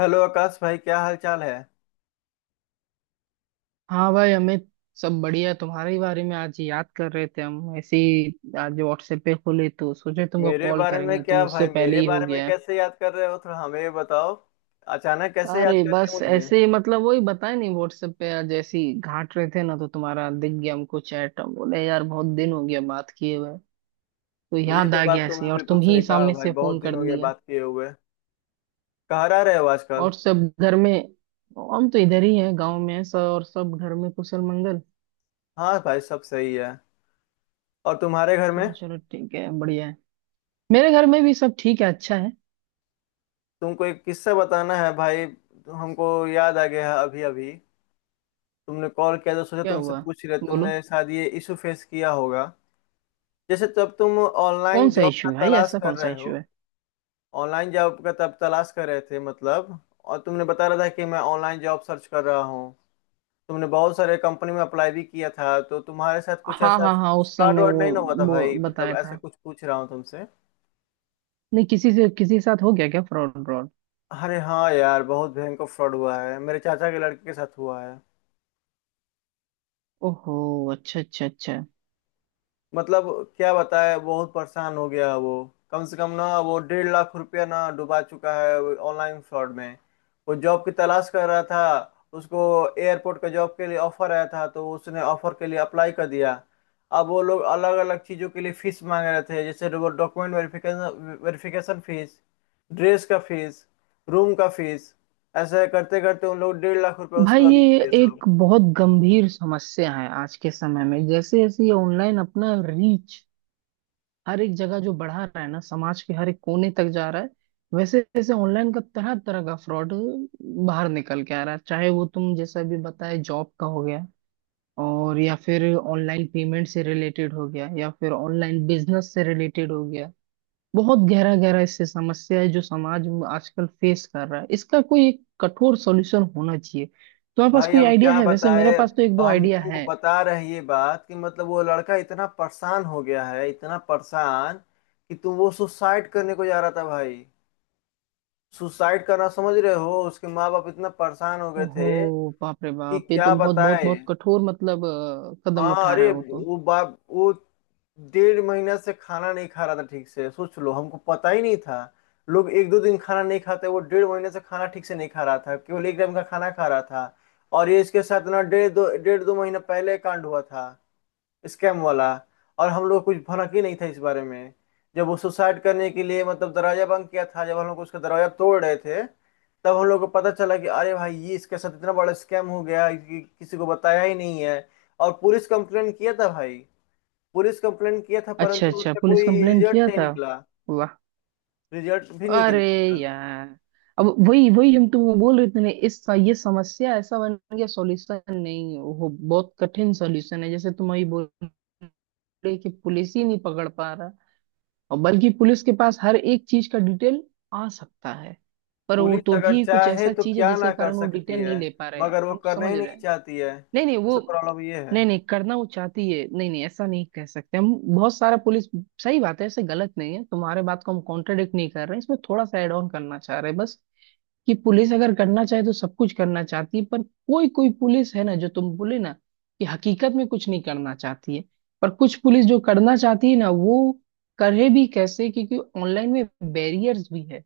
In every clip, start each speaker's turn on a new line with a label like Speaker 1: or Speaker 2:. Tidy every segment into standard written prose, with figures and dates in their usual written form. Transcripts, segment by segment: Speaker 1: Hello Akash भाई, क्या हाल चाल है।
Speaker 2: हाँ भाई अमित। सब बढ़िया। तुम्हारे ही बारे में आज याद कर रहे थे हम ऐसे ही। आज व्हाट्सएप पे खुले तो सोचे तुमको
Speaker 1: मेरे
Speaker 2: कॉल
Speaker 1: बारे में
Speaker 2: करेंगे, तुम
Speaker 1: क्या
Speaker 2: उससे
Speaker 1: भाई,
Speaker 2: पहले
Speaker 1: मेरे
Speaker 2: ही हो
Speaker 1: बारे में
Speaker 2: गया।
Speaker 1: कैसे याद कर रहे हो, थोड़ा हमें ये बताओ। अचानक कैसे
Speaker 2: अरे
Speaker 1: याद
Speaker 2: बस
Speaker 1: कर लिया।
Speaker 2: ऐसे ही, मतलब वही बताया नहीं, व्हाट्सएप पे आज ऐसे ही घाट रहे थे ना, तो तुम्हारा दिख गया हमको चैट। हम बोले यार बहुत दिन हो गया बात किए हुए, तो
Speaker 1: मुझे ये
Speaker 2: याद
Speaker 1: तो
Speaker 2: आ
Speaker 1: बात
Speaker 2: गया ऐसे
Speaker 1: तुमने
Speaker 2: और
Speaker 1: बिल्कुल
Speaker 2: तुम ही
Speaker 1: सही कहा
Speaker 2: सामने
Speaker 1: भाई,
Speaker 2: से फोन
Speaker 1: बहुत दिन
Speaker 2: कर
Speaker 1: हो गए
Speaker 2: लिया।
Speaker 1: बात किए हुए। कहाँ रह रहे हो आजकल।
Speaker 2: और सब घर में? हम तो इधर ही हैं, गांव में हैं सब, और सब घर में कुशल मंगल।
Speaker 1: हाँ भाई, सब सही है। और तुम्हारे घर में।
Speaker 2: चलो चलो ठीक है, बढ़िया है। मेरे घर में भी सब ठीक है, अच्छा है।
Speaker 1: तुमको एक किस्सा बताना है भाई, हमको याद आ गया है अभी अभी। तुमने कॉल किया तो सोचा
Speaker 2: क्या
Speaker 1: तुमसे
Speaker 2: हुआ?
Speaker 1: पूछ रहे,
Speaker 2: बोलो।
Speaker 1: तुमने शायद ये इशू फेस किया होगा, जैसे तब तुम
Speaker 2: कौन
Speaker 1: ऑनलाइन
Speaker 2: सा
Speaker 1: जॉब का
Speaker 2: इशू भाई,
Speaker 1: तलाश
Speaker 2: ऐसा
Speaker 1: कर
Speaker 2: कौन सा
Speaker 1: रहे हो।
Speaker 2: इशू है?
Speaker 1: ऑनलाइन जॉब का तब तलाश कर रहे थे मतलब, और तुमने बता रहा था कि मैं ऑनलाइन जॉब सर्च कर रहा हूँ। तुमने बहुत सारे कंपनी में अप्लाई भी किया था, तो तुम्हारे साथ कुछ
Speaker 2: हाँ
Speaker 1: ऐसा
Speaker 2: हाँ हाँ, उस
Speaker 1: फ्रॉड
Speaker 2: समय
Speaker 1: वर्ड
Speaker 2: वो
Speaker 1: नहीं ना हुआ था
Speaker 2: वो
Speaker 1: भाई, मतलब
Speaker 2: बताया
Speaker 1: ऐसा
Speaker 2: था।
Speaker 1: कुछ पूछ रहा हूँ तुमसे।
Speaker 2: नहीं, किसी से किसी के साथ हो गया क्या फ्रॉड व्रॉड?
Speaker 1: अरे हाँ यार, बहुत भयंकर फ्रॉड हुआ है, मेरे चाचा के लड़के के साथ हुआ है।
Speaker 2: ओहो। अच्छा अच्छा अच्छा।
Speaker 1: मतलब क्या बताए, बहुत परेशान हो गया वो। कम से कम ना वो 1.5 लाख रुपया ना डुबा चुका है ऑनलाइन फ्रॉड में। वो जॉब की तलाश कर रहा था। उसको एयरपोर्ट का जॉब के लिए ऑफर आया था, तो उसने ऑफर के लिए अप्लाई कर दिया। अब वो लोग अलग अलग चीज़ों के लिए फीस मांग रहे थे, जैसे document verification, verification fees, dress का फीस, रूम का फीस। ऐसे करते करते उन लोग 1.5 लाख रुपया
Speaker 2: भाई
Speaker 1: उसका लूट
Speaker 2: ये
Speaker 1: लिया साहब।
Speaker 2: एक बहुत गंभीर समस्या है आज के समय में। जैसे जैसे ये ऑनलाइन अपना रीच हर एक जगह जो बढ़ा रहा है ना, समाज के हर एक कोने तक जा रहा है, वैसे वैसे ऑनलाइन का तरह तरह का फ्रॉड बाहर निकल के आ रहा है। चाहे वो तुम जैसा भी बताए जॉब का हो गया, और या फिर ऑनलाइन पेमेंट से रिलेटेड हो गया, या फिर ऑनलाइन बिजनेस से रिलेटेड हो गया। बहुत गहरा गहरा इससे समस्या है जो समाज में आजकल फेस कर रहा है। इसका कोई एक कठोर सॉल्यूशन होना चाहिए। तुम्हारे पास
Speaker 1: भाई
Speaker 2: कोई
Speaker 1: अब
Speaker 2: आइडिया
Speaker 1: क्या
Speaker 2: है? वैसे मेरे
Speaker 1: बताए,
Speaker 2: पास
Speaker 1: अब
Speaker 2: तो एक दो
Speaker 1: हम
Speaker 2: आइडिया
Speaker 1: तुमको
Speaker 2: है।
Speaker 1: बता रहे हैं ये बात, कि मतलब वो लड़का इतना परेशान हो गया है, इतना परेशान कि तुम वो सुसाइड करने को जा रहा था भाई। सुसाइड करना, समझ रहे हो, उसके माँ बाप इतना परेशान हो गए
Speaker 2: ओहो।
Speaker 1: थे
Speaker 2: बाप रे
Speaker 1: कि
Speaker 2: बाप, ये तो
Speaker 1: क्या
Speaker 2: बहुत बहुत
Speaker 1: बताए।
Speaker 2: बहुत कठोर मतलब कदम
Speaker 1: हाँ
Speaker 2: उठा रहा
Speaker 1: अरे,
Speaker 2: है वो तो।
Speaker 1: वो 1.5 महीना से खाना नहीं खा रहा था ठीक से, सोच लो हमको पता ही नहीं था। लोग एक दो दिन खाना नहीं खाते, वो 1.5 महीने से खाना ठीक से नहीं खा रहा था, केवल एक टाइम का खाना खा रहा था। और ये इसके साथ ना डेढ़ दो महीना पहले कांड हुआ था, स्कैम वाला। और हम लोग कुछ भनक ही नहीं था इस बारे में। जब वो सुसाइड करने के लिए मतलब दरवाजा बंद किया था, जब हम लोग उसका दरवाजा तोड़ रहे थे, तब हम लोग को पता चला कि अरे भाई ये इसके साथ इतना बड़ा स्कैम हो गया कि किसी को बताया ही नहीं है। और पुलिस कंप्लेंट किया था भाई, पुलिस कंप्लेंट किया था,
Speaker 2: अच्छा
Speaker 1: परंतु
Speaker 2: अच्छा,
Speaker 1: उसका
Speaker 2: पुलिस
Speaker 1: कोई
Speaker 2: कंप्लेन
Speaker 1: रिजल्ट
Speaker 2: किया
Speaker 1: नहीं
Speaker 2: था।
Speaker 1: निकला।
Speaker 2: वाह।
Speaker 1: रिजल्ट भी नहीं
Speaker 2: अरे
Speaker 1: निकला।
Speaker 2: यार, अब वही वही हम तुमको बोल रहे थे ना, इस ये समस्या ऐसा बन गया, सॉल्यूशन नहीं है, वो बहुत कठिन सॉल्यूशन है। जैसे तुम अभी बोल रहे कि पुलिस ही नहीं पकड़ पा रहा। और बल्कि पुलिस के पास हर एक चीज का डिटेल आ सकता है, पर वो
Speaker 1: पुलिस
Speaker 2: तो
Speaker 1: अगर
Speaker 2: भी कुछ
Speaker 1: चाहे
Speaker 2: ऐसा
Speaker 1: तो
Speaker 2: चीज है
Speaker 1: क्या
Speaker 2: जिसके
Speaker 1: ना कर
Speaker 2: कारण वो
Speaker 1: सकती
Speaker 2: डिटेल
Speaker 1: है,
Speaker 2: नहीं ले पा रहे हैं,
Speaker 1: मगर वो
Speaker 2: हम
Speaker 1: करना
Speaker 2: समझ
Speaker 1: ही
Speaker 2: रहे
Speaker 1: नहीं
Speaker 2: हैं।
Speaker 1: चाहती है,
Speaker 2: नहीं नहीं,
Speaker 1: सबसे
Speaker 2: वो
Speaker 1: प्रॉब्लम ये है।
Speaker 2: नहीं नहीं करना वो चाहती है, नहीं नहीं ऐसा नहीं कह सकते हम, बहुत सारा पुलिस सही बात है, ऐसे गलत नहीं है। तुम्हारे बात को हम कॉन्ट्रडिक्ट नहीं कर रहे हैं, इसमें थोड़ा सा एड ऑन करना चाह रहे हैं बस, कि पुलिस अगर करना चाहे तो सब कुछ करना चाहती है, पर कोई कोई पुलिस है ना, जो तुम बोले ना, कि हकीकत में कुछ नहीं करना चाहती है, पर कुछ पुलिस जो करना चाहती है ना, वो करे भी कैसे, क्योंकि ऑनलाइन में बैरियर्स भी है,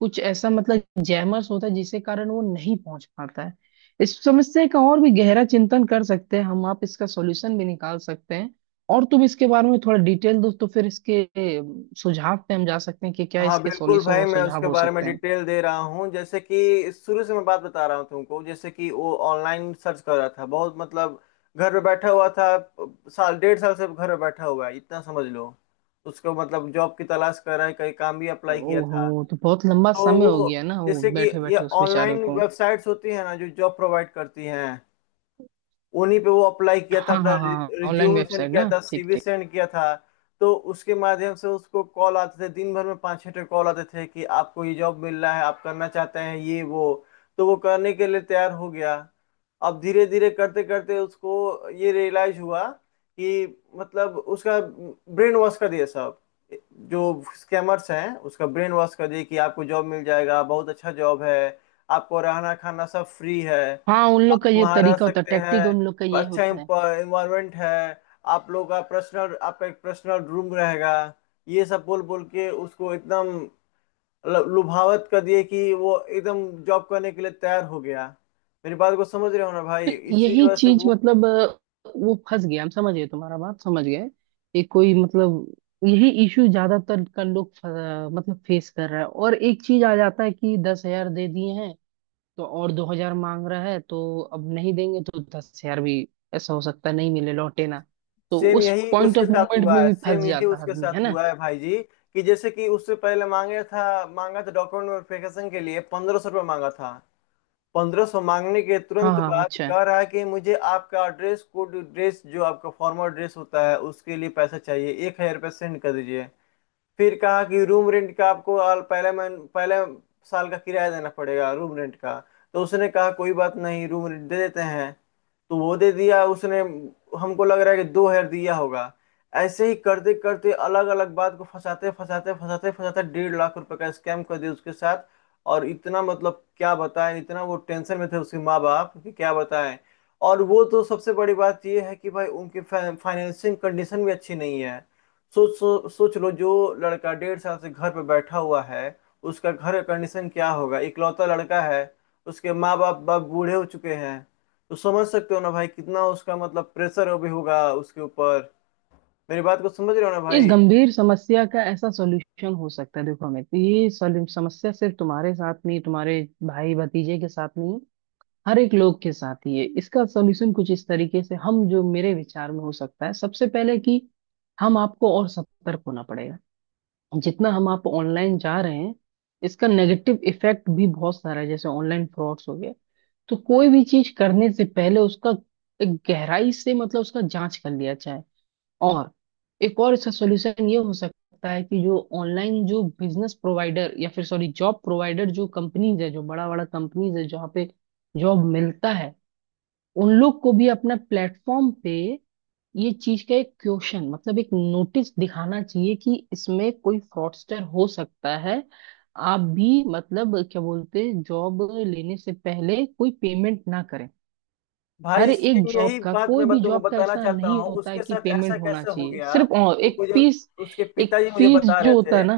Speaker 2: कुछ ऐसा मतलब जैमर्स होता है जिसके कारण वो नहीं पहुंच पाता है। इस समस्या का और भी गहरा चिंतन कर सकते हैं हम आप, इसका सॉल्यूशन भी निकाल सकते हैं। और तुम इसके बारे में थोड़ा डिटेल दो तो फिर इसके सुझाव पे हम जा सकते हैं कि क्या
Speaker 1: हाँ
Speaker 2: इसके
Speaker 1: बिल्कुल
Speaker 2: सॉल्यूशन
Speaker 1: भाई,
Speaker 2: और
Speaker 1: मैं
Speaker 2: सुझाव
Speaker 1: उसके
Speaker 2: हो
Speaker 1: बारे में
Speaker 2: सकते हैं।
Speaker 1: डिटेल दे रहा हूँ, जैसे कि शुरू से मैं बात बता रहा हूँ तुमको। जैसे कि वो ऑनलाइन सर्च कर रहा था, बहुत मतलब घर पे बैठा हुआ था, साल डेढ़ साल से घर पे बैठा हुआ है, इतना समझ लो। उसको मतलब जॉब की तलाश कर रहा है, कहीं काम भी अप्लाई किया था।
Speaker 2: ओहो, तो बहुत लंबा
Speaker 1: तो
Speaker 2: समय हो
Speaker 1: वो,
Speaker 2: गया ना वो
Speaker 1: जैसे कि
Speaker 2: बैठे
Speaker 1: ये
Speaker 2: बैठे उस बेचारे
Speaker 1: ऑनलाइन
Speaker 2: को।
Speaker 1: वेबसाइट्स होती है ना जो जॉब प्रोवाइड करती हैं, उन्हीं पे वो अप्लाई किया था,
Speaker 2: हाँ
Speaker 1: अपना
Speaker 2: हाँ हाँ, ऑनलाइन
Speaker 1: रिज्यूम सेंड
Speaker 2: वेबसाइट
Speaker 1: किया
Speaker 2: ना,
Speaker 1: था,
Speaker 2: ठीक
Speaker 1: सीवी
Speaker 2: ठीक।
Speaker 1: सेंड किया था। तो उसके माध्यम से उसको कॉल आते थे, दिन भर में 5-6 कॉल आते थे, कि आपको ये जॉब मिल रहा है, आप करना चाहते हैं ये वो। तो वो करने के लिए तैयार हो गया। अब धीरे धीरे करते करते उसको ये रियलाइज हुआ कि मतलब उसका ब्रेन वॉश कर दिया सब। जो स्कैमर्स हैं उसका ब्रेन वॉश कर दिया कि आपको जॉब मिल जाएगा, बहुत अच्छा जॉब है, आपको रहना खाना सब फ्री है,
Speaker 2: हाँ, उन लोग
Speaker 1: आप
Speaker 2: का ये
Speaker 1: वहाँ रह
Speaker 2: तरीका होता है,
Speaker 1: सकते
Speaker 2: टैक्टिक उन लोग का
Speaker 1: हैं,
Speaker 2: ये
Speaker 1: अच्छा
Speaker 2: होता है।
Speaker 1: इन्वायरमेंट है, आप लोग का पर्सनल, आपका एक पर्सनल रूम रहेगा। ये सब बोल बोल के उसको एकदम लुभावत कर दिए, कि वो एकदम जॉब करने के लिए तैयार हो गया। मेरी बात को समझ रहे हो ना भाई,
Speaker 2: तो
Speaker 1: इसी की
Speaker 2: यही
Speaker 1: वजह से
Speaker 2: चीज
Speaker 1: वो।
Speaker 2: मतलब वो फंस गया, हम समझ गए, तुम्हारा बात समझ गए। एक कोई मतलब यही इशू ज्यादातर का लोग मतलब फेस कर रहा है। और एक चीज आ जाता है कि 10 हजार दे दिए हैं, तो और 2 हजार मांग रहा है, तो अब नहीं देंगे तो 10 हजार भी ऐसा हो सकता है नहीं मिले लौटे ना, तो
Speaker 1: सेम
Speaker 2: उस
Speaker 1: यही
Speaker 2: पॉइंट
Speaker 1: उसके
Speaker 2: ऑफ
Speaker 1: साथ
Speaker 2: मोमेंट
Speaker 1: हुआ
Speaker 2: में
Speaker 1: है,
Speaker 2: भी फंस
Speaker 1: सेम यही
Speaker 2: जाता है
Speaker 1: उसके
Speaker 2: आदमी, है
Speaker 1: साथ
Speaker 2: ना?
Speaker 1: हुआ है भाई जी, कि जैसे कि उससे पहले मांगे था, मांगा था डॉक्यूमेंट वेरिफिकेशन के लिए 1,500 रुपये मांगा था। 1,500 मांगने के
Speaker 2: हाँ
Speaker 1: तुरंत
Speaker 2: हाँ,
Speaker 1: बाद
Speaker 2: अच्छा है।
Speaker 1: कह रहा है कि मुझे आपका ड्रेस कोड, ड्रेस जो आपका फॉर्मल ड्रेस होता है, उसके लिए पैसा चाहिए, 1,000 रुपये सेंड कर दीजिए। फिर कहा कि रूम रेंट का आपको आल पहले मन पहले साल का किराया देना पड़ेगा रूम रेंट का। तो उसने कहा कोई बात नहीं रूम रेंट दे देते हैं, तो वो दे दिया उसने। हमको लग रहा है कि 2,000 दिया होगा। ऐसे ही करते करते अलग अलग बात को फंसाते फंसाते फंसाते फंसाते 1.5 लाख रुपए का स्कैम कर दिया उसके साथ। और इतना मतलब क्या बताएं, इतना वो टेंशन में थे उसके माँ बाप कि क्या बताएं। और वो तो सबसे बड़ी बात ये है कि भाई उनकी फाइनेंसिंग कंडीशन भी अच्छी नहीं है। सोच लो, जो लड़का 1.5 साल से घर पे बैठा हुआ है, उसका घर का कंडीशन क्या होगा। इकलौता लड़का है, उसके माँ बाप, बाप बूढ़े हो चुके हैं। तो समझ सकते हो ना भाई कितना उसका मतलब प्रेशर अभी होगा उसके ऊपर। मेरी बात को समझ रहे हो ना
Speaker 2: इस
Speaker 1: भाई।
Speaker 2: गंभीर समस्या का ऐसा सॉल्यूशन हो सकता है, देखो अमित। ये समस्या सिर्फ तुम्हारे साथ नहीं, तुम्हारे भाई भतीजे के साथ नहीं, हर एक लोग के साथ ही है। इसका सॉल्यूशन कुछ इस तरीके से हम, जो मेरे विचार में हो सकता है, सबसे पहले कि हम आपको और सतर्क होना पड़ेगा। जितना हम आप ऑनलाइन जा रहे हैं, इसका नेगेटिव इफेक्ट भी बहुत सारा है, जैसे ऑनलाइन फ्रॉड्स हो गए। तो कोई भी चीज करने से पहले उसका एक गहराई से मतलब उसका जांच कर लिया जाए। और एक और इसका सॉल्यूशन ये हो सकता है कि जो ऑनलाइन जो बिजनेस प्रोवाइडर या फिर सॉरी जॉब प्रोवाइडर, जो कंपनीज है, जो बड़ा बड़ा कंपनीज है, जहाँ पे जॉब मिलता है, उन लोग को भी अपने प्लेटफॉर्म पे ये चीज का एक क्वेश्चन मतलब एक नोटिस दिखाना चाहिए कि इसमें कोई फ्रॉडस्टर हो सकता है। आप भी मतलब क्या बोलते, जॉब लेने से पहले कोई पेमेंट ना करें। हर
Speaker 1: भाई
Speaker 2: एक
Speaker 1: सेम
Speaker 2: जॉब
Speaker 1: यही
Speaker 2: का,
Speaker 1: बात
Speaker 2: कोई
Speaker 1: मैं
Speaker 2: भी
Speaker 1: तुमको
Speaker 2: जॉब का
Speaker 1: बताना
Speaker 2: ऐसा
Speaker 1: चाहता
Speaker 2: नहीं
Speaker 1: हूँ,
Speaker 2: होता है
Speaker 1: उसके
Speaker 2: कि
Speaker 1: साथ ऐसा
Speaker 2: पेमेंट होना
Speaker 1: कैसे हो
Speaker 2: चाहिए,
Speaker 1: गया
Speaker 2: सिर्फ
Speaker 1: तो
Speaker 2: एक
Speaker 1: मुझे
Speaker 2: फीस,
Speaker 1: उसके
Speaker 2: एक
Speaker 1: पिताजी मुझे
Speaker 2: फीस
Speaker 1: बता
Speaker 2: जो
Speaker 1: रहे
Speaker 2: होता
Speaker 1: थे।
Speaker 2: है ना।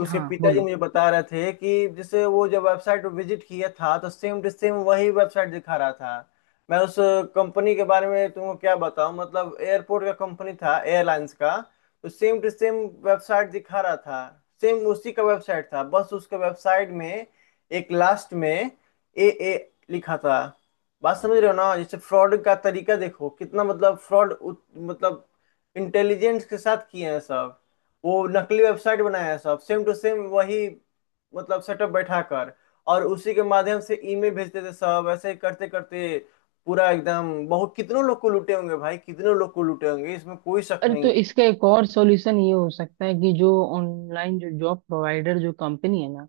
Speaker 1: उसके
Speaker 2: हाँ
Speaker 1: पिताजी
Speaker 2: बोलो।
Speaker 1: मुझे बता रहे थे कि जैसे वो जब वेबसाइट विजिट किया था, तो सेम टू सेम वही वेबसाइट दिखा रहा था। मैं उस कंपनी के बारे में तुमको क्या बताऊं, मतलब एयरपोर्ट का कंपनी था, एयरलाइंस का। तो सेम टू सेम वेबसाइट दिखा रहा था, सेम उसी का वेबसाइट था, बस उसके वेबसाइट में एक लास्ट में AA लिखा था। बात समझ रहे हो ना, जैसे फ्रॉड का तरीका देखो कितना मतलब फ्रॉड मतलब इंटेलिजेंस के साथ किए हैं सब। वो नकली वेबसाइट बनाया है सब सेम टू सेम वही, मतलब सेटअप बैठा कर, और उसी के माध्यम से ईमेल भेजते थे सब। ऐसे ही करते करते पूरा एकदम, बहुत कितनों लोग को लूटे होंगे भाई, कितनों लोग को लूटे होंगे, इसमें कोई शक
Speaker 2: अरे तो
Speaker 1: नहीं।
Speaker 2: इसका एक और सॉल्यूशन ये हो सकता है कि जो ऑनलाइन जो जॉब प्रोवाइडर जो कंपनी है ना,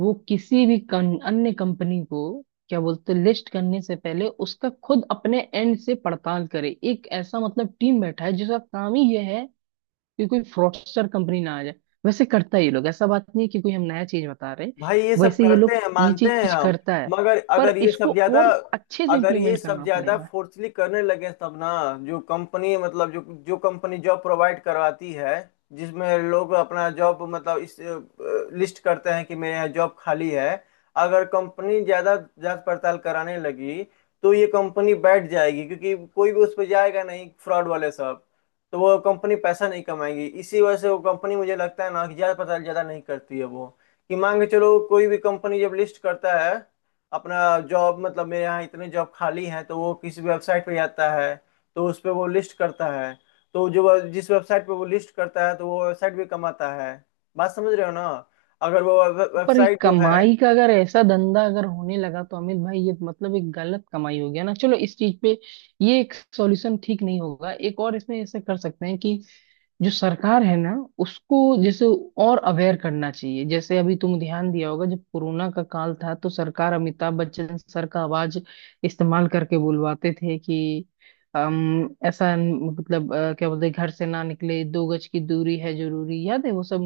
Speaker 2: वो किसी भी अन्य कंपनी को, क्या बोलते हैं, लिस्ट करने से पहले उसका खुद अपने एंड से पड़ताल करे। एक ऐसा मतलब टीम बैठा है जिसका काम ही यह है कि कोई फ्रॉडस्टर कंपनी ना आ जाए। वैसे करता है ये लोग, ऐसा बात नहीं है कि कोई हम नया चीज बता रहे हैं।
Speaker 1: भाई ये सब
Speaker 2: वैसे ये
Speaker 1: करते
Speaker 2: लोग
Speaker 1: हैं,
Speaker 2: ये
Speaker 1: मानते हैं
Speaker 2: चीज
Speaker 1: हम,
Speaker 2: करता है,
Speaker 1: मगर
Speaker 2: पर
Speaker 1: अगर ये
Speaker 2: इसको
Speaker 1: सब ज्यादा,
Speaker 2: और अच्छे से
Speaker 1: अगर ये
Speaker 2: इम्प्लीमेंट
Speaker 1: सब
Speaker 2: करना
Speaker 1: ज्यादा
Speaker 2: पड़ेगा।
Speaker 1: फोर्सली करने लगे तब ना, जो कंपनी मतलब जो, जो कंपनी जॉब प्रोवाइड करवाती है, जिसमें लोग अपना जॉब मतलब इस लिस्ट करते हैं कि मेरे यहाँ जॉब खाली है, अगर कंपनी ज्यादा जांच पड़ताल कराने लगी, तो ये कंपनी बैठ जाएगी, क्योंकि कोई भी उस पर जाएगा नहीं, फ्रॉड वाले सब। तो वो कंपनी पैसा नहीं कमाएगी, इसी वजह से वो कंपनी मुझे लगता है ना कि जांच पड़ताल ज्यादा नहीं करती है वो। कि मान के चलो कोई भी कंपनी जब लिस्ट करता है अपना जॉब, मतलब मेरे यहाँ इतने जॉब खाली हैं, तो वो किसी वेबसाइट पे जाता है, तो उस पे वो लिस्ट करता है। तो जिस वेबसाइट पे वो लिस्ट करता है तो वो वेबसाइट भी कमाता है। बात समझ रहे हो ना, अगर वो
Speaker 2: पर ये
Speaker 1: वेबसाइट जो है।
Speaker 2: कमाई का अगर ऐसा धंधा अगर होने लगा तो अमित भाई ये मतलब एक गलत कमाई हो गया ना। चलो, इस चीज पे ये एक सॉल्यूशन ठीक नहीं होगा। एक और इसमें ऐसा कर सकते हैं कि जो सरकार है ना, उसको जैसे और अवेयर करना चाहिए। जैसे अभी तुम ध्यान दिया होगा, जब कोरोना का काल था, तो सरकार अमिताभ बच्चन सर का आवाज इस्तेमाल करके बुलवाते थे कि ऐसा मतलब क्या बोलते हैं, घर से ना निकले, दो गज की दूरी है जरूरी, याद है? वो सब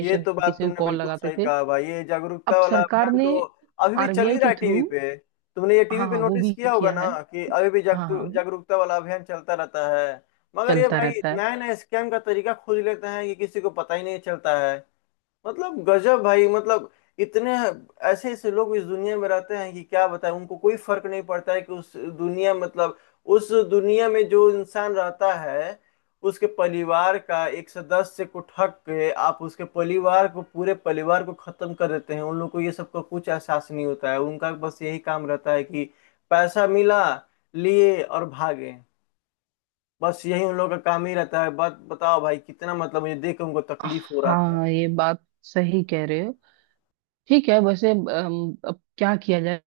Speaker 1: ये तो बात
Speaker 2: किसी को
Speaker 1: तुमने
Speaker 2: कॉल
Speaker 1: बिल्कुल
Speaker 2: लगाते
Speaker 1: सही
Speaker 2: थे।
Speaker 1: कहा भाई, ये
Speaker 2: अब
Speaker 1: जागरूकता वाला
Speaker 2: सरकार
Speaker 1: अभियान
Speaker 2: ने
Speaker 1: तो अभी भी चल ही
Speaker 2: आरबीआई
Speaker 1: रहा
Speaker 2: के
Speaker 1: है
Speaker 2: थ्रू।
Speaker 1: टीवी पे। तुमने ये टीवी
Speaker 2: हाँ
Speaker 1: पे
Speaker 2: हाँ, वो
Speaker 1: नोटिस
Speaker 2: भी
Speaker 1: किया होगा
Speaker 2: किया है।
Speaker 1: ना कि अभी भी
Speaker 2: हाँ हाँ,
Speaker 1: जागरूकता वाला अभियान चलता रहता है। मगर ये
Speaker 2: चलता
Speaker 1: भाई
Speaker 2: रहता
Speaker 1: नया
Speaker 2: है।
Speaker 1: नया स्कैम का तरीका खोज लेते हैं, ये किसी को पता ही नहीं चलता है। मतलब गजब भाई, मतलब इतने ऐसे ऐसे लोग इस दुनिया में रहते हैं कि क्या बताएं। उनको कोई फर्क नहीं पड़ता है कि उस दुनिया मतलब उस दुनिया में जो इंसान रहता है, उसके परिवार का एक सदस्य को ठग के आप उसके परिवार को, पूरे परिवार को खत्म कर देते हैं। उन लोग को ये सब का कुछ एहसास नहीं होता है, उनका बस यही काम रहता है कि पैसा मिला, लिए और भागे, बस यही उन लोगों का काम ही रहता है। बात बताओ भाई, कितना मतलब मुझे देख के उनको तकलीफ हो रहा था।
Speaker 2: हाँ, ये बात सही कह रहे हो। ठीक है, वैसे अब क्या किया जाए?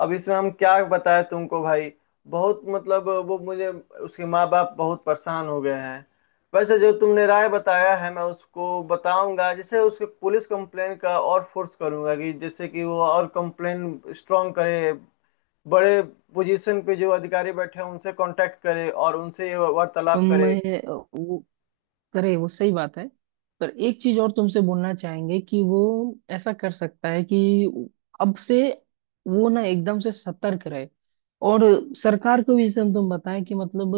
Speaker 1: अब इसमें हम क्या बताएं तुमको भाई, बहुत मतलब वो मुझे, उसके माँ बाप बहुत परेशान हो गए हैं। वैसे जो तुमने राय बताया है, मैं उसको बताऊंगा, जैसे उसके पुलिस कंप्लेन का और फोर्स करूंगा कि जैसे कि वो और कंप्लेन स्ट्रांग करे। बड़े पोजीशन पे जो अधिकारी बैठे हैं उनसे कांटेक्ट करे और उनसे ये वार्तालाप
Speaker 2: तुम
Speaker 1: करे।
Speaker 2: वो करे, वो सही बात है, पर एक चीज और तुमसे बोलना चाहेंगे कि वो ऐसा कर सकता है कि अब से वो ना एकदम से सतर्क रहे। और सरकार को भी तुम बताएं कि मतलब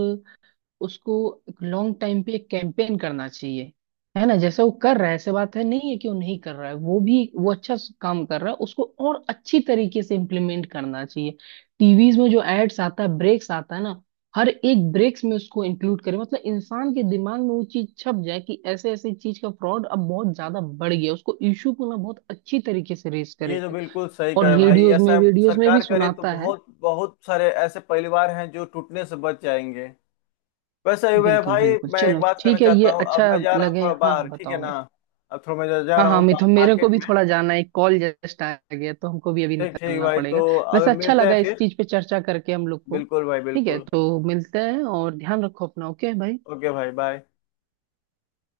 Speaker 2: उसको लॉन्ग टाइम पे एक कैंपेन करना चाहिए। है ना, जैसे वो कर रहा है, ऐसे बात है नहीं है कि वो नहीं कर रहा है, वो भी वो अच्छा काम कर रहा है, उसको और अच्छी तरीके से इम्प्लीमेंट करना चाहिए। टीवीज में जो एड्स आता है, ब्रेक्स आता है ना, हर एक ब्रेक्स में उसको इंक्लूड करें, मतलब इंसान के दिमाग में वो चीज छप जाए कि ऐसे ऐसे चीज का फ्रॉड अब बहुत ज्यादा बढ़ गया, उसको इशू को ना बहुत अच्छी तरीके से रेस
Speaker 1: ये
Speaker 2: करे।
Speaker 1: जो बिल्कुल सही
Speaker 2: और
Speaker 1: कहे भाई,
Speaker 2: रेडियोज में
Speaker 1: ऐसा
Speaker 2: वीडियोज में भी
Speaker 1: सरकार करे तो
Speaker 2: सुनाता है।
Speaker 1: बहुत बहुत सारे ऐसे परिवार हैं जो टूटने से बच जाएंगे। वैसे ही वह
Speaker 2: बिल्कुल
Speaker 1: भाई,
Speaker 2: बिल्कुल,
Speaker 1: मैं एक
Speaker 2: चलो
Speaker 1: बात कहना
Speaker 2: ठीक है,
Speaker 1: चाहता
Speaker 2: ये
Speaker 1: हूँ,
Speaker 2: अच्छा
Speaker 1: अब मैं जा रहा हूँ
Speaker 2: लगे।
Speaker 1: थोड़ा
Speaker 2: हाँ
Speaker 1: बाहर,
Speaker 2: हाँ,
Speaker 1: ठीक है
Speaker 2: बताओ
Speaker 1: ना।
Speaker 2: मेरे।
Speaker 1: अब थोड़ा मैं जा जा
Speaker 2: हाँ
Speaker 1: रहा
Speaker 2: हाँ
Speaker 1: हूँ बाहर
Speaker 2: मिथुन, मेरे को
Speaker 1: मार्केट
Speaker 2: भी
Speaker 1: में।
Speaker 2: थोड़ा जाना है, एक कॉल जस्ट आ गया, तो हमको भी अभी
Speaker 1: ठीक ठीक
Speaker 2: निकलना
Speaker 1: भाई, तो
Speaker 2: पड़ेगा।
Speaker 1: अब
Speaker 2: वैसे अच्छा
Speaker 1: मिलते हैं
Speaker 2: लगा इस
Speaker 1: फिर।
Speaker 2: चीज पे चर्चा करके हम लोग को।
Speaker 1: बिल्कुल भाई
Speaker 2: ठीक है,
Speaker 1: बिल्कुल।
Speaker 2: तो मिलते हैं, और ध्यान रखो अपना। ओके भाई।
Speaker 1: ओके भाई, बाय।